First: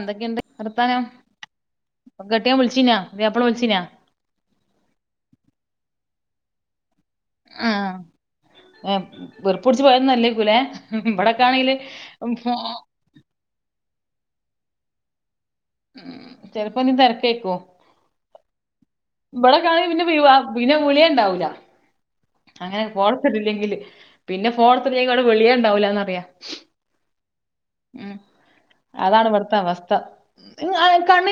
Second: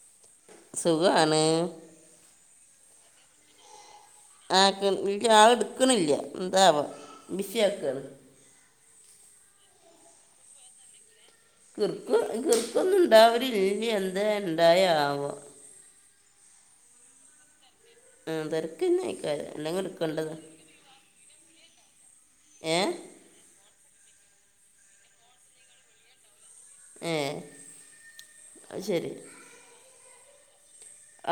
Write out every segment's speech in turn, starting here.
എന്തൊക്കെയുണ്ട് നിർത്താന സുഖമാണ് ഗെട്ടിയ വിളിച്ചീനാ പുതിയപ്പില വിളിച്ചനാ അഹ് വീട്ടിൽല് ആള എടുക്കണില്ല എന്തവാ ബിസി ആക്കാണ് ഏയ് വെറുപ്പ പിടിച്ചു പോയന്നല്ലേ കുല ഇവിടെക്കെ ആണെങ്കില് കിറുക്ക് കിറുക്കൊന്നും [unintelligible] എന്താ ഉണ്ടായാവോ ഉം ചെലപ്പോ നീ തിരക്കേക്കോ അഹ് തിരക്കന്ന ആയിക്ക എന്താ പിന്നെ എടുക്കണ്ടത് വിവാ പിന്നെ വിളിയേ ഉണ്ടാവൂല അങ്ങനെ പോർത്തിട്ടില്ലെങ്കില് പിന്നെ പോർത്തില്ലെങ്ക അവിടെ വെളിയ ഉണ്ടാവില്ലന്ന്റിയ ഏ ഉം അത് ശരി അതാണ് ഇവിടുത്തെ അവസ്ഥ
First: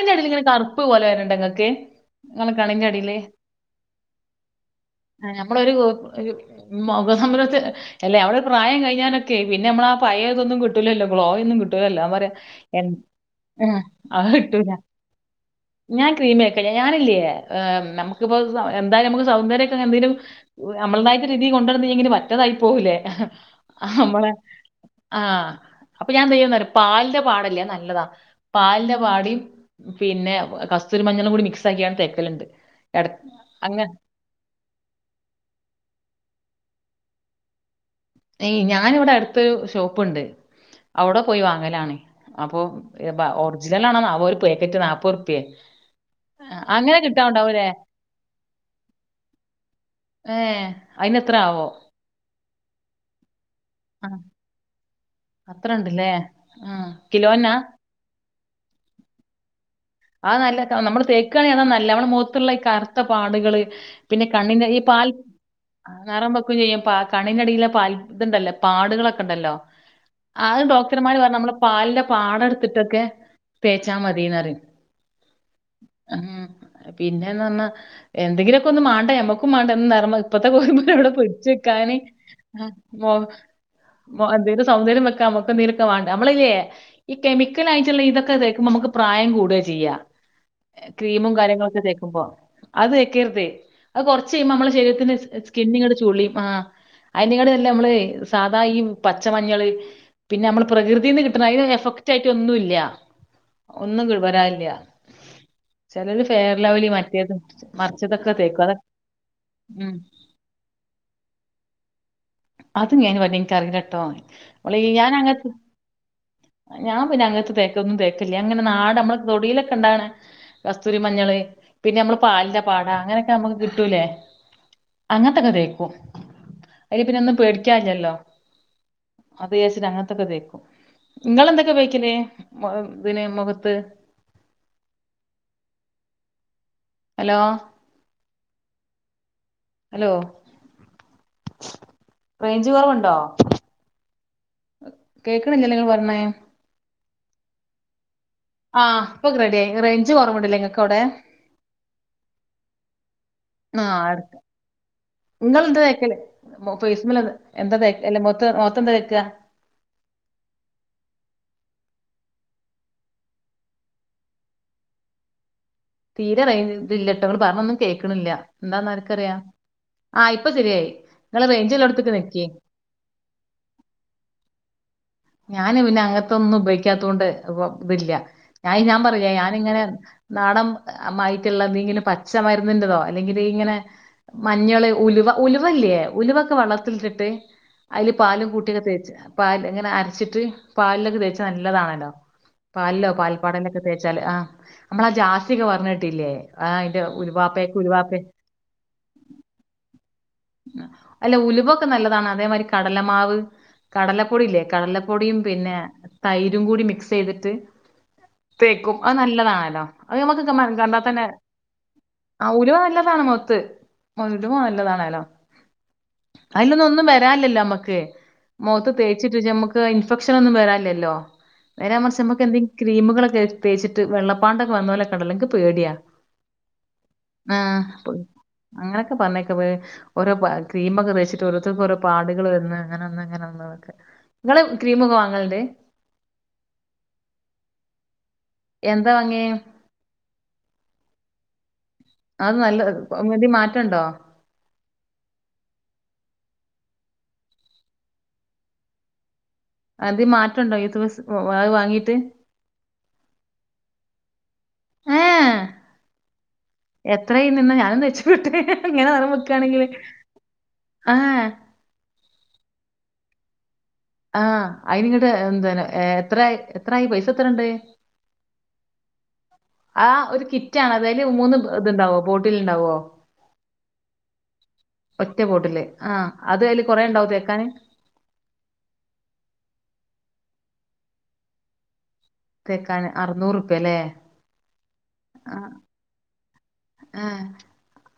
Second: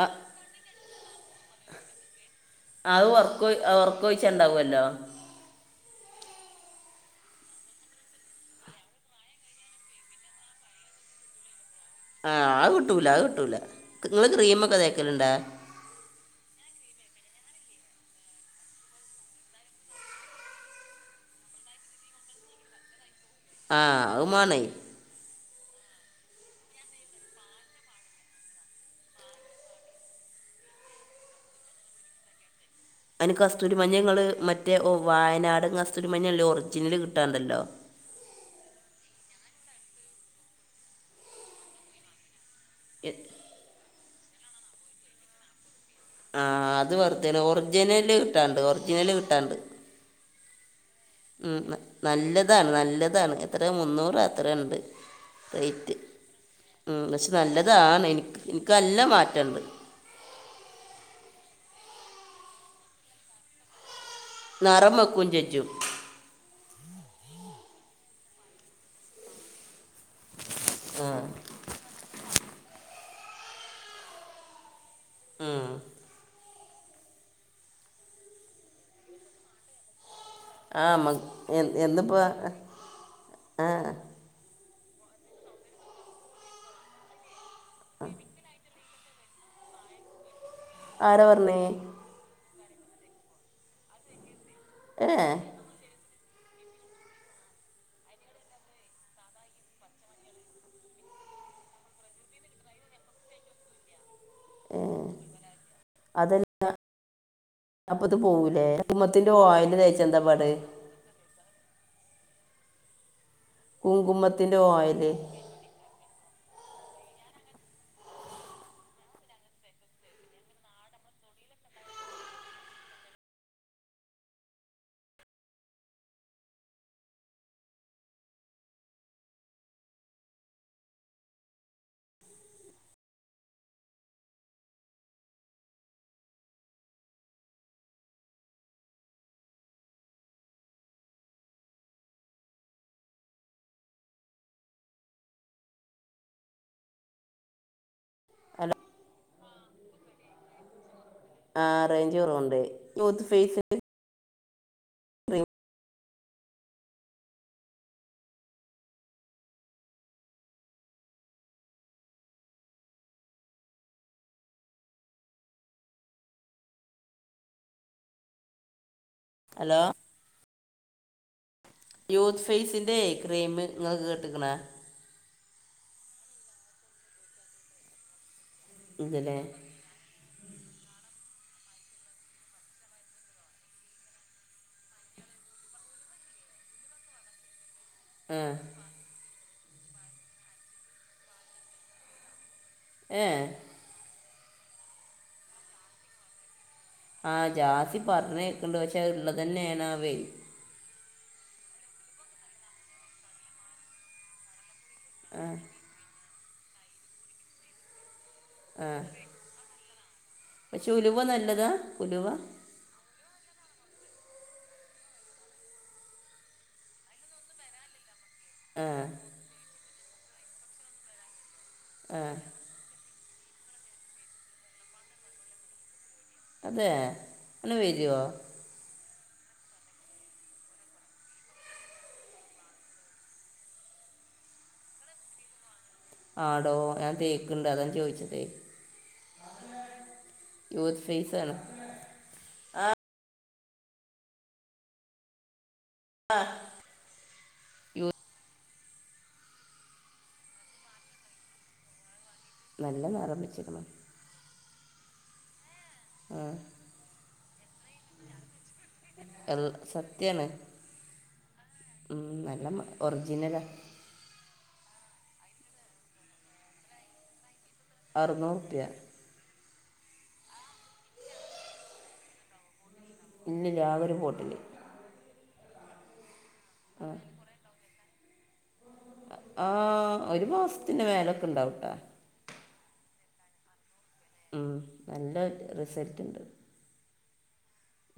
ആ ഇടൽ ഇങ്ങനെ കറുപ് പോലെ വരണ്ടെങ്ങൾക്ക് അത് ഉറക്ക ഉറക്കൊഴിച്ച ഉണ്ടാവല്ലോ അഹ് നമ്മളൊരു ഒരു മുഖസമരത്തെ അല്ല നമ്മളടെ പ്രായം കഴിഞ്ഞാനൊക്കെ പിന്നെ നമ്മള ആ പയതൊന്നും കിട്ടില്ലല്ലോ ഗ്ലോയൊും കിട്ടു [unintelligible] പറയാ ആ അത് കിട്ടൂല അത് കിട്ടൂല നിങ്ങൾ [unintelligible] കിട്ടൂല ക്രീമൊക്കെ തേക്കലുണ്ടാ ഞാൻ ക്രമിയക്ക ഞാനില്ലേ ഏർ നമുക്കിപ്പോ എന്തായാലും നമുക്ക് സൗന്ദര്യൊക്കെ എന്തെങ്കിലും നമ്മളതായിട്ട് രീതി കൊണ്ടരന്ന്ങ്കന് വറ്റതായി പോകലേ ആ അത് നമ്മളെ മാണേ ആഹ് അപ്പൊ ഞാൻ ത്യന്ന പാലിന്റെ പാടല്ലേ നല്ലതാ പാലിന്റെ പാടി പിന്നെ കസ്തൂരിമഞ്ഞെളാം കൂടി മിക്സ് ആക്കിയ തേക്കലുണ്ട് എട- അതിന് അങ്ങനെ കസ്തൂരിമഞ്ഞങ്ങൾ മറ്റേ ഓ വയനാടും കസ്തൂരിമഞ്ഞല്ലേ ഒറിജിനൽ കിട്ടാണ്ടല്ലോ യ് ഞാനിവിടെ അടുത്തൊരു ഷോപ്പുണ്ട് അവിടെ പോയി വാങ്ങലാണ അപ്പോ എ- ഒറിജിനൽ ആണോ ന ഒരു പാക്കറ്റ് നാപ്പത് റുപ്യ ആഹ് അത് അങ്ങനെ വറുദേ ആണ് കിട്ടാണ്ടാവൂലേ ഒറിജിനല് കിട്ടാണ്ട് ഒറിജിനല് കിട്ടാണ്ട് ഏയ് ഉം നല്ലതാണ് നല്ലതാണ് എത്ര ആ മുന്നൂറ് അത്ര ഉണ്ട് അത്ര റേറ്റ് ഉണ്ടല്ലേ ആ പക്ഷെ കിലോനാ നല്ലതാണ് എനിക്ക് എനിക്കല്ല മാറ്റണ്ട് ആ നല്ല നമ്മള് തേക്കുകണെ അത നല്ല നമ്മുടെ മുഖത്തുള്ള ഈ കറുത്ത പാടുകള് പിന്നെ കണ്ണിൻ ഈ നിറം പാൽ വെക്കും ചെജ്ജും നറൻ പെക്കും ചെയ്യും പ കണിനടിയിലെ പാൽ ഇത്ണ്ടല്ലോ പാടുകളൊക്കെ ഉണ്ടല്ലോ ആത് ആ ഡോക്ടർമാര് പറഞ്ഞു നമ്മളള് പാലിന്റെ പാട എടുത്തിട്ടൊക്കെ തേച്ചാ മതിന്ന്റിയ ഉം ഉം പിന്നെന്ന് പറഞ്ഞാ എന്തെങ്കിലുമൊക്കെ ഒന്ന് മേണ്ട എമ്മക്കും മേണ്ടന്ന് അപ്പത്തെ ആ കോരുമ്പോ മ അവിടെ എ- പൊടച്ച്ക്കാന് എന്നിപ്പോ ആ [unintelligible] എന്ത സൗന്ദര്യം വെക്കാൻ നമുക്ക് നരക്ക വേണ്ട നമ്മളല്ലേ ഈ കേമി ക്കലായിട്ടുള്ള ഇതൊക്കെ തേക്കുമ്പ നമുക്ക് പ്രായം കൂടുക ചെയ്യ്. ആരാ ക്രീമും പറഞ്ഞേ കാര്യങ്ങളൊക്കെ തേ ക്കുമ്പോ അത് തേക്കരുത്. അത് കൊറച്ച് കഴിയുമ്പോ നമ്മള ഏ ശരീരത്തിന് സ്കിന്നിങ്ങട്ട് ചുളിയും ആഹ്. അയിനാകാട്ടിം നല്ലത് നമ്മള് സാധാ ഈ പച്ചമഞ്ഞള് പിന്നെ നമ്മള് പ്രകൃതീന്ന് കിട്ട്ണ അയിന് എഫക്റ്റ് ആയിട്ട് ഒന്നു ഇല്ല, ഒന്നും ഇങ്ങട്ട് വരാൻ ഇല്ല. ചിലര് അതല്ല ഫേയർ ലൗലി മറ്റേത് അപ്പൊ ഇത് മറിച്ചതൊക്കെ തേക്കും പോവൂലേ അതൊ കുങ്കുമത്തിന്റെ ഓയിൽ ഉം തേച്ച എന്താ പാട് അത് ഇഞ്ഞ് അയിനെ പറ്റി ഇൻക്ക് അറീലട്ടോ, കുങ്കുമത്തിന്റെ ഓള് ഈ ഓയിൽ ഞാന അങ്ങൻ ത്തെ ഞാൻ പിന്നെ അങ്ങത്തെ തേക്കലൊന്നും തേക്കല്ല. ഞാൻ ഇങ്ങനെ നാടൻ നമ്മള തൊടിയിലൊക്കെ ഇണ്ടാവ്ണെ കസ്തൂരി മഞ്ഞള് പിന്നെയമ്മള് പാലിന്റെ പാട അങ്ങനെയൊക്കെ നമ്മക്ക് കിട്ടൂലേ? അങ്ങൻത്തൊക്കെ തേക്കും അയ്ല് പിന്നെന്നും പേടിക്കാൻ ഇല്ലല്ലോ. അത് വിചാരിച്ചിട്ട് അങ്ങൻത്തൊക്കെ തേക്കും. ഇങ്ങളെന്തൊക്കെ ഉപയോയ്ക്കലേ ഇതിന് മുഖത്ത്? ഹലോ ഹലോ, റേഞ്ച് കൊറവ്ണ്ടോ? കേൾക്ക്ണില്ല്യല്ലോ ഇങ്ങള് പറയ്ണെ ഹലോ ആഹ്, ഇപ്പൊ റെഡിയായി, റേഞ്ച് കൊറവ്ണ്ട്ല്ലേ ഇങ്ങക്ക് അവിടെ. ആ റേഞ്ച് കൊറവ്ണ്ട്, [unintelligible] ഫെയിസ് ആ എടുക്ക. ഇങ്ങളെന്താ തേക്കല് മൊ ഫെയ്സുമ്മൽ എന്താ തേക്ക് അല്ലാ മുഖത്ത്, മുഖത്ത് എന്താ തേക്ക്? തീരെ റെയി ഇതില്ലട്ടോ ഇങ്ങള് പറഞ്ഞൊന്നും കേൾക്ക്ണില്ല, എന്താന്നാര്ക്കറിയാം ഹലോ ആ ഇപ്പൊ ശരിയായി ഇങ്ങള് റേഞ്ച് ഇള്ളോട് യൂത്ത് ഫേസിൻ്റെ ക്രീം ഇങ്ങള് കേട്ട്ക്ക്ണോ? ഞാന് പിന്നെ അങ്ങെത്തൊന്നും ഉപയോഗിക്കാത്തുകൊണ്ട് ഇപ്പോ ഇതില്ല ഞാൻ ഞാന് പറഞ്ഞില്ലേ ഇതിലെ ഞാനിങ്ങനെ നാടൻ മായിറ്റ്ള്ള എന്തെങ്കിലും പച്ച മര്ന്നിന്റെതോ അല്ലെങ്കില് ഇങ്ങനെ മഞ്ഞള് ഉലുവ ഉലുവല്ലേ ഉലുവൊക്കെ വെള്ളത്തിൽ ഇട്ട്ട്ട് അയില് ആ പാലും കൂട്ടിയൊക്കെ തേച്ച് പാല് ഇങ്ങനെ അരച്ചിട്ട് പാലിലൊക്കെ തേച്ചാൽ നല്ലതാണല്ലോ. പാൽലോ ഏ പാൽപ്പാടേലൊക്കെ തേച്ചാല് ആ നമ്മള ആ ജാസിയക്കെ പറഞ്ഞേ കേട്ടില്ലേ ആ അയ്ന്റെ ആ ജാസി പറഞ്ഞേക്ക്ണ്ട് പക്ഷേ അത് ഇള്ളതന്നെണാവെയ് അല്ല ഉലുവൊക്കെ നല്ലതാണ് അതേമാരി കടലമാവ് കടലപ്പൊടില്ലേ കടല പ്പൊടിയും ആ പിന്നെ തൈരും കൂടി മിക്സെയ്തിട്ട് ആ തേക്കും അത് നല്ലതാണല്ലോ അത് നമുക്കൊക്കെ പക്ഷെ [unintelligible] ഉലുവ നല്ലതാ ഉലുവ ആ ഉലുവ നല്ലതാണ് മുഖത്ത്. ഉലുവ നല്ലതാണേല്ലോ അയിലൊന്നും ഒന്നും വരാല്ലല്ലോ നമ്മക്ക് ആ മോത്ത് തേച്ച്ട്ട് നമ്മക്ക് ഇൻഫക്ഷനൊന്നും വരാല്ലല്ലോ നേരെ ആ മറിച്ച് നമ്മക്കെന്തെ ക്രീമുകളൊക്കെ തേച്ചിട്ട് വെള്ളപ്പാണ്ടൊക്കെ വന്നോലൊക്കെണ്ടല്ലോ ഇൻക്ക് പേടിയ അതെ അങ്ങനെ ആഹ്, വരുമോ അങ്ങനൊക്കെ പറഞ്ഞ് കേൾക്കാം ഓരോ പാ ക്രീമൊക്കെ തേച്ചിട്ട് ഓരോര്ത്തർക്കോരോ പാടുകള് വര്ന്ന അങ്ങനെ വന്ന് ഇങ്ങനെ വന്ന് ഇതൊക്കെ. ഇങ്ങള് ക്രീമൊക്കെ വാങ്ങല്ണ്ട്? ആടോ ഞാൻ തേക്ക്ണ്ട് അതാ ഞാൻ ചോദിച്ചതേ എന്താ വാങ്ങിയേ? യൂത്ത് ഫെയിസാണ്. അത് നല്ല [unintelligible] മാറ്റണ്ടോ? ആഹ് എന്തേ മാറ്റംണ്ടോ യൂത്ത് വെസ് അത് വാങ്ങീട്ട്. നല്ല നെറം ബെച്ച്ക്ക്ണ്. ഏ ആഹ്. എത്രയ്ന്ന് ഞാനുന്തേച്ചോക്കട്ടെ ങ്ങനെ നറം എൽ- വെക്കാണെങ്കില് സത്യാണ് ആ. ഉം നല്ല മ ഒർജിനല. ആഹ് അയ്നിങ്ങട്ട് എന്ത എത്രയി എത്രായി പൈസെത്രണ്ട്? അർന്നൂർപ്യ. ആ ഒരു കിറ്റാണത് അയ്ല് മൂന്ന് ഇത്ണ്ടാവോ ബോട്ടില്ണ്ടാവോ? ഇല്ല ല്ല ആകൊരു ബോട്ടില്. ഒറ്റ ബോട്ടില് ആ അത് അയ്ല് കൊറേണ്ടാവോ തേക്കാന്? ആ ഒരു മാസ്ത്തിന്റെ മേലൊക്കെ ഇണ്ടാവൂട്ടാ. തേക്കാന് അർന്നൂറുപ്യലെ ഉം, നല്ല ആ റിസൾട്ട് ഉണ്ട് ആ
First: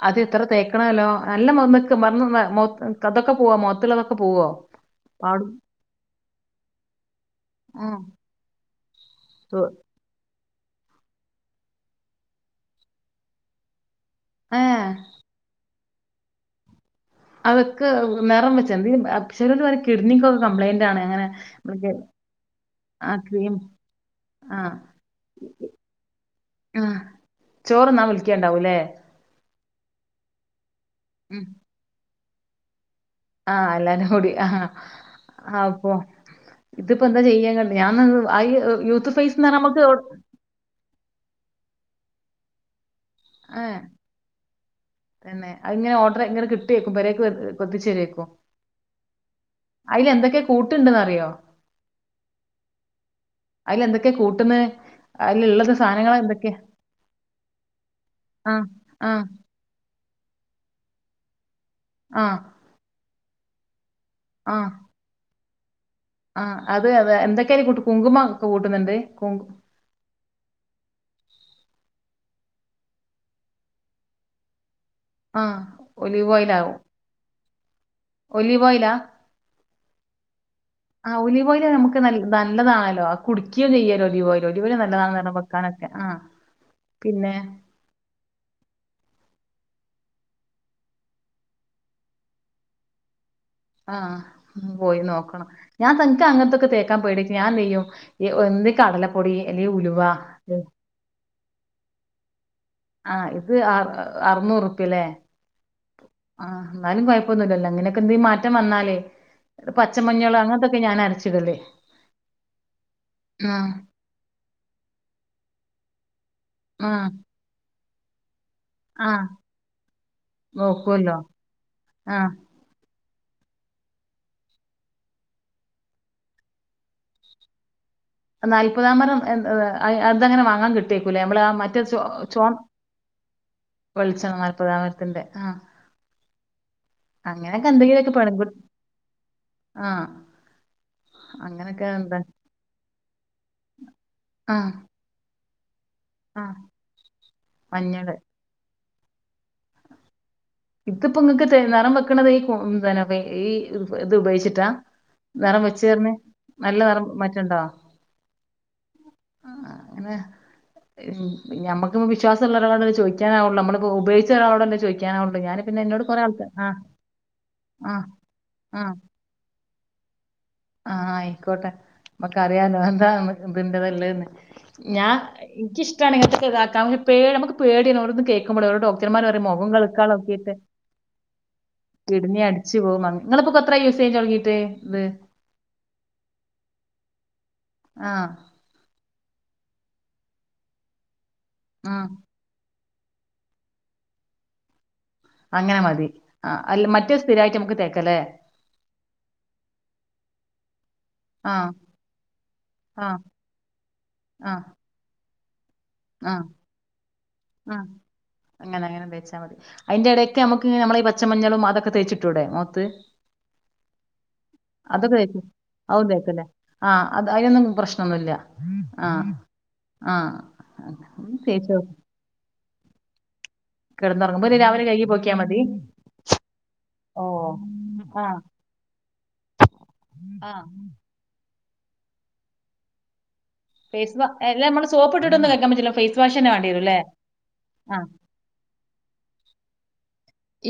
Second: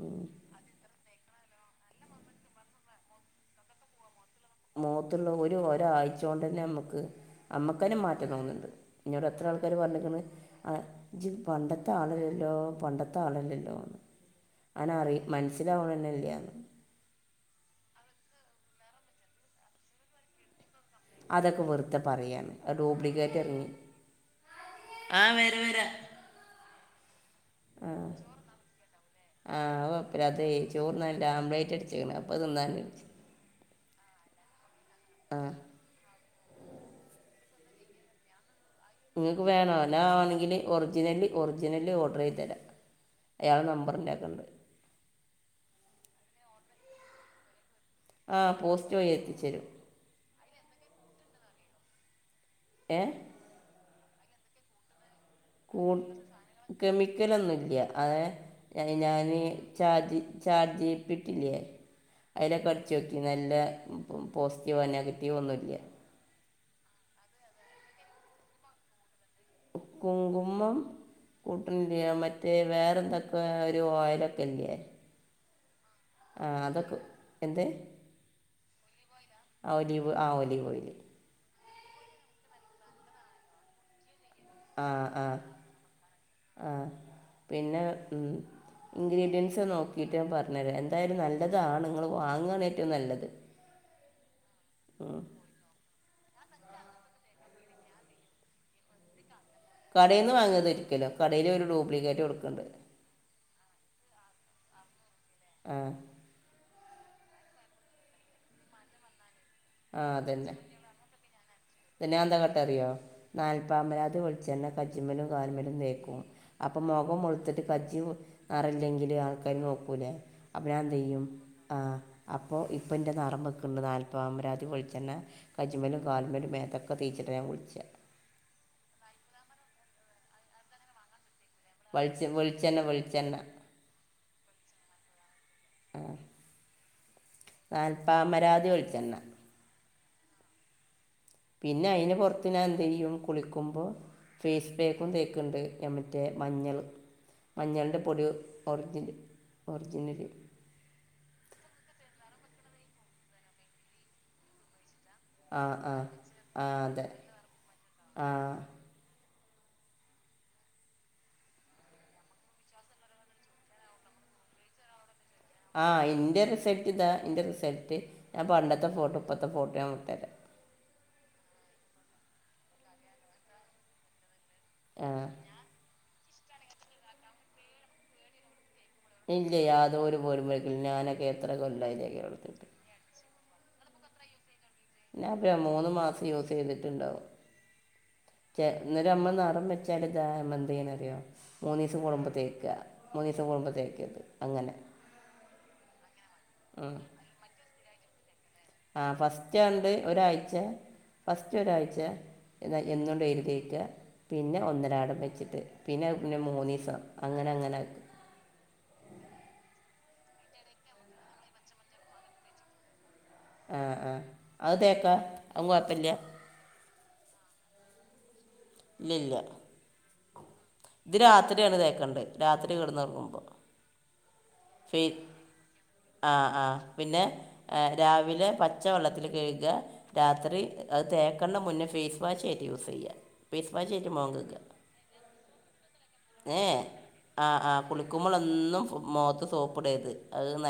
അതെത്ത്ര തേക്ക ക്കണേലോ നല്ല [unintelligible] അതൊക്കെ പോവാ മോത്ത്ള്ളൊക്കെ പോവോ? മോത്ത്ള്ളത് പാടും ഒര് ഒരായ്ചോണ്ടന്നെ നമ്മക്ക് ആ നമ്മക്കന്നെ മാറ്റം തോന്ന്ണ്ട്. ഇന്നോട് എത്ര തു- ആൾക്കാര് പർഞ്ഞിക്ക്ണ് ഏ ഇജ് പണ്ടത്തെ ആളല്ലല്ലോ പണ്ടത്തെ ആളല്ലല്ലോന്ന് ഏ അങ്ങനെ പറിം. മൻസ്സിലാവ്ണെന്നല്ല. അവക്ക് നെറം വെച്ച [unintelligible] കിഡ്നിക്കൊക്കെ കംപ്ലൈന്റാണ് അങ്ങനെ അതൊക്കെ വെറുതെ പറയാണ് ആ ക്രീം. ആ ആഹ് വര വര. ആ ചോറ്ന്നാ വിൾക്യാണ്ടാവൂലേ? ആ അകൊയ്പല്ല്യ അതേ ചോർന്നാന് ആപ്ലേറ്റ് അട്ച്ച്ക്ണ് അപ്പോ തി ന്നാണ് വിൾച്ച. ആഹ് എല്ലാരും കൂടി ആഹ്. ആഹ്. ആ അപ്പൊ ഇതിപ്പോ എന്താ ചെയ്യാങ്ങണ്ട് ഞാൻന്നാ പൊ ആയ് യൂ നിങ്ങക്ക് വേണോ ഞാൻ വേ ണെങ്കില് ഒർജിനല് ഒർജിനല് ഓഡ്രയ്തെര അയാളെ ഏഹ് നമ്പറ്ന്റെല്ണ്ട്. തന്നെ അത്ങ്ങെനെ ഓഡ്ര ഇങ്ങെനെ ക്‌ ട്ടേക്കും പെരേക്ക് എ ത്തിച്ചേരേക്കും. ആ പോസ്റ്റവ യി എത്തിച്ചരും. അയ്ല് എന്തൊക്കെ കൂട്ട്ണ്ട്ന്നറിയോ? ഏ അയ്ലെന്തൊക്കെ കൂട്ട്ന്ന്? കൂ കെമിക്കലൊന്നുംല്ല്യ ഏ ആഹ് അത് ആഹ് ഞാന് ചാജീ ചാജീബീടില്ല്യേ ആഹ് അയ്ലൊക്കെ അട്ചോക്കി നല്ല പോസ്റ്റീവ നെഗറ്റീവൊന്നുല്ല്യ. ആ അത് അതേ എന്തൊക്കെയ്ല് കൂട്ട് കുങ്കുമക്കെ കൂട്ട്ന്ന്ണ്ട്. കുങ്കുമ്മം കൂട്ട്ണില്ല്യ മറ്റേ വേറെന്തൊക്കെ ഒര് ഓയിലൊക്കെല്ലേേ? ആഹ്. ഒലീവ് ആ അതൊക്കെ എന്ത്? ഒലിവോയില. ആ ഓലിവ് ആ ഓലിവോയില്. ആ ഒലിവോയില് നമക്ക് നല്ല നല്ലതാണല്ലോ അത് കുടിക്ക്യോ ചെയ്യല്ലോ ഒലിവോയില്. ലൊലിവോയിൽ ആ നല്ലതാണ് ന്ന് ആ പർഞ് വെക്കാനൊക്കെ. ആഹ് ആ പിന്നെ പിന്നെ ഉം ഇൻഗ്രീഡിയൻസ് നോക്കിട്ട് ഞാൻ പർഞ്ഞരാ. എന്തായാലും നല്ലതാണ് ഇങ്ങൾ വാങ്ങാണ് ഏറ്റവും നല്ലത്. ആഹ് ഒന്ന് പോയി നോക്കണം. ഞാൻ പ്പം ഇൻക്ക് അങ്ങൻത്തൊക്കെ തേക്കാൻ പേട്യായിട്ട് ഞാനെന്തെയ്യും, ഈ ഒ ന്നെ കടല പൊടി അല്ലേ ഉൽ കടേന്ന് വാങ്ങര്ത് ഒരിക്കലും, കടേല് ഇവര് ഡ്യൂപ്ലിക്കേറ്റ് കൊടുക്ണ്ട്. ആഹ് ഇത് അർ അറുനൂറുപ്പ്യ ല്ലേ. ആഹ് ആഹ് ന്നാലും കുഴപ്പൊന്നുല്ലല്ലോ. അങ്ങനൊക്കെന്തേം മാറ്റം വന്നാലേ. ആ പച്ചമഞ്ഞള് അതന്നെ അങ്ങൻത്തെ ക്കെ ഞാൻ അരച്ച്ടല്. പിന്നെ ഞാ എന്താ കാട്ടാ അറിയോ. നാല്പ്പാമരാതി വെളിച്ചെണ്ണ കജ്ജ്മ്മലും കാല്മ്മലും തേക്കും. അപ്പം ആഹ് മുഖം മൊളുത്തിട്ട് കജ്ജിയു നറെല്ലെങ്കില് ആഹ് ആൾക്കാര് നോക്കൂലേ അപ്പൊ ഞാൻ നോക്കുവല്ലോ എന്തെയ്യും, ആഹ് അ അപ്പോ ഇപ്പന്റെ നറം ബെക്ക്ണ്ട്. നാൽപ്പാമരാതി വെളിച്ചണ്ണ കജ്ജ്മലും കാല്മ്മലും മേ ത്തൊക്കെ തേച്ചിട്ട ഞാൻ കുളിച്ചാ. നാൽപ്പതാം മരം [unintelligible] അ അതെങ്ങനെ വാങ്ങാൻ കിട്ടേക്കൂല്ലേ നമ്മൾ ആ മ റ്റെ ചോ വെളിച്ച ചോം വെളിച്ചെണ്ണ വെളിച്ചെണ്ണ വെളിച്ചെണ്ണ നാല്പ്പതാമരത്തിന്റെ ആഹ് ആഹ് അങ്ങനെയൊക്കെ എന്തെങ്കിലുമൊക്കെ പെൺകുട്ടി നാൽപ്പാമരാതി വെളിച്ചണ്ണ. ആഹ് അങ്ങനൊക്കെ പിന്നെ അയിന് എന്താ പൊർത്ത് ഞാൻ എന്തെയ്യും കുളിക്കുമ്പോ ആഹ് ഫേസ് പാക്കും തേക്ക്ണ്ട്. ഞമ റ്റേ ആഹ് മഞ്ഞൾ. മഞ്ഞളിൻ്റെ മഞ്ഞള് പൊടി ഒറിജിൻ ഒറിജിനല്. ഇത്പ്പ ഇങ്ങക്ക് നിറം തെ വെക്കണത് ഈ കു പനെ പി ഈ ഇത് ഉപയോഗിച്ചിട്ടാ. നെറം ആ വെച്ചു ആ പർഞ്ഞ് ആ നല്ല നെറം അതെ മാറ്റണ്ടോ? ആ ആഹ് അങ്ങനെ ഞമ്മക്കിപ്പം വിശ്വാസള്ളരാളോടല്ലേ ചോയിക്കാനാവുള്ളൂ നമ്മളിപ്പോ ഉയോഗിച്ച ഒരാളോടല്ലേ ചോയിക്കാനാവു ള്ളു ഞാന് ആഹ് ഇൻ്റെ റിസൽറ്റ് ഇതാ ഇൻ്റെ ആ റിസൽറ്റ് ഞാൻ പണ്ടത്തെ ഫോട്ടും ഇപ്പത്തെ ഫോട്ടും ഞാൻ വിട്ടെരാ. ആഹ് ആയിക്കോട്ടെ ഞമക്കറിയാലോ എന്താ ഇതിൻ്റത്ള്ളേന്ന്. ഞാ ആ ഇൻക്ക് ഇഷ്ടാണ് ഇങ്ങത്തെതൊക്കെ ഇതാക്കാം ഒരു പേള് നമ്മക്ക് പേടി ഓരോന്ന് കേക്കുമ്പളെ. ഓരോ ഡോ ക്ടർമാർ പറയും ഇല്ല മൊഖോം കെള്ക്കാൻ യാതൊരു പോലും നോക്കിട്ട് വരിക്കില്ല ഞാനൊക്കെ എത്ര കൊല്ലമായി കിഡ്‌നി കേരളത്തിട്ട് അടിച്ചു പോകും മ ഇങ്ങൾ ഇപ്പോ ക്കെത്രായി യൂസെയ്ത് തൊടങ്ങീട്ട് ഇത്. ആകെ മൂന്ന് മാസം യൂസ് ചെയ്തിട്ടുണ്ടാവും. ആഹ് ചെ ഇന്നര് നമ്മള് നെറം വെച്ചാല് താ നമ്മളെന്തെയ്യണം അറിയോ, ആ മൂന്നീസം കൂടുമ്പോ തേക്കാ. മൂന്നീസം കൂടുമ്പോ തേക്കര്ത് അങ്ങനെ. അങ്ങനെ മതി. ആഹ് അല്ല മറ്റെ സ്ഥിരായിട്ട് നമുക്ക് തേക്ക ലേ? ആഹ് ഫസ്റ്റാണ്ട് ഒരാഴ്ച ഫസ്റ്റ് ആഹ് ഒരാഴ്ച എന്ന ആഹ് എന്നും ഡെയിലി തേക്കാ പിന്നെ ആഹ് ഒന്നരാടം വെച്ചിട്ട്. പിന്നെ പിന്നെ ആഹ് മൂന്നിസം അങ്ങനെ അങ്ങനാക്കാ. അങ്ങന അങ്ങനെ തേച്ചാ മതി. അയിന്റെടെക്കെ നമുക്ക് ങ് നമ്മളെഈ പച്ച മഞ്ഞളും അതൊക്കെ തേച്ചിട്ടൂടെ മോത്ത്. ആ ആ അത് അതൊക്കെ തേക്കാം തേക്കും അത് അതും കുഴപ്പമില്ല തേക്കലേ. ആഹ് അത് അയ്നൊന്നും പ്രശ്നൊന്നുല്ല ഇല്ല ആഹ് ഇല്ല ആഹ്. ഇത് രാത്രിയാണ് തേച്ചോ തേക്കണ്ടത്. രാത്രി കെടന്നൊർങ്ങുമ്പം. കിടന്നുറങ്ങുമ്പോ ര് രാവിലെ കഴുകി പോക്കിയാ മതി ആ ആഹ് പിന്നെ ഓ ആഹ് രാവിലെ പച്ചവെള്ളത്തില് കഴുക രാത്രി ആഹ് അത് തേ ക്കണ്ട മുന്നേ ഫേസ് വാഷ് ആയിട്ട് യൂസ് ചെയ്യ ഫേസ് വാ അല്ല നമ്മള് സോപ്പ്ട്ടൊന്നും കയ്ക്കാൻ പറ്റില്ല ഫേസ് വാഷന്നെ ഏ വേണ്ടി ഹേ വരുംല്ലേ ആഹ് ആഹ് ആ കുളിക്കുമ്പളൊന്നും മോത്ത് സോപ്പ്ടര്ത്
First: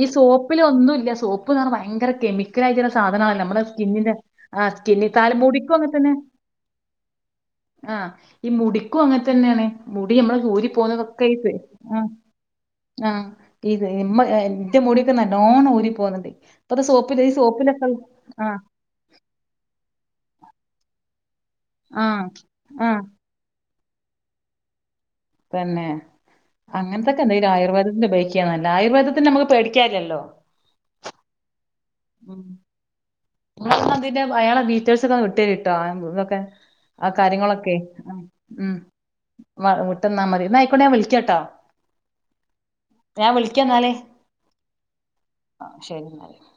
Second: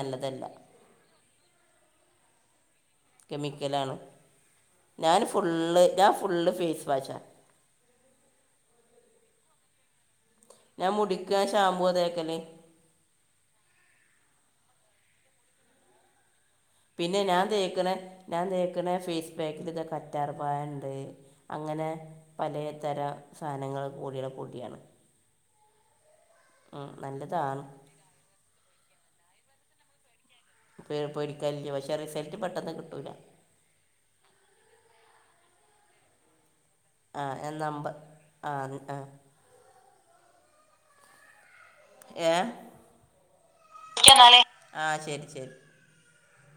ഈ സോപ്പിലൊന്നുല്ല സോപ്പ്ന്ന് പറഞ്ഞ ഭയങ്കര കെമി ക്കലായിട്ടുള്ള സാധന നമ്മുടെ കെമിക്കലാണ് സ്കിന്നിന്റെആഹ് സ്കിന്നിൽ ഞാൻ തലമുടിക്കും ഫുള്ള് അങ്ങൻ ഞാൻ തന്നെ ഫുള്ള് ഫേസ് വാഷാണ് ആഹ് ഈ മുടിക്കും അങ്ങനെ തന്നെയാണ് മുടി നമ്മള് ഊരി ഞാൻ പോന്ന് മുടിക്കാൻ [unintelligible] ഷാമ്പൂ ആഹ് തേക്കൽ ആഹ് ഇത് ഇമ്മ ഇൻ്റെ മുടിക്ക നല്ലോണ്ണം ഊരി പോന്നുണ്ട് ഇപ്പത സോപ്പിൽ ഈ സോപ്പിലൊക്കെ ആഹ് ക്ക്ണ ഫേസ് പാക്കിൽ താ കറ്റാർ വാഴണ്ട് അങ്ങനെ ആ പലേ ആ തര സാധനങ്ങൾ കൂടിയുള്ള പൊടിയാണ് തന്നെ ഉം, അങ്ങനത്തൊക്കെ എന്തെങ്കിലും നല്ലതാണ് ആയുർവേദത്തിന്റെ ഉപയോഗിക്കാനല്ല ആയുർവേദത്തിന്റെ നമ്മുക്ക് പേടിക്കാനില്ലല്ലോ പേ പേടിക്കാനില്ല പക്ഷേ റിസൾട്ട് പെട്ടെന്ന് കിട്ടൂല്ല ഇങ്ങള് ന്നാ അതിന്റെ അയാള ടീറ്റെൽസ് ഒക്കെ ഒന്ന് വിട്ടേരിട്ടോ ഇതൊക്കെ ആ കാര്യങ്ങളൊക്കെ ഉം ആ ആ ഉം വിട്ടന്നാ മതി ന്നാ ആയിക്കോട്ടെ ഞാൻ വിളിക്കാട്ടോ ഏ ഞാൻ വിളിക്കന്നാലേ ക്ക് എന്നാല് ആ ശരി ശരി ആ ശരി ന്നാൽ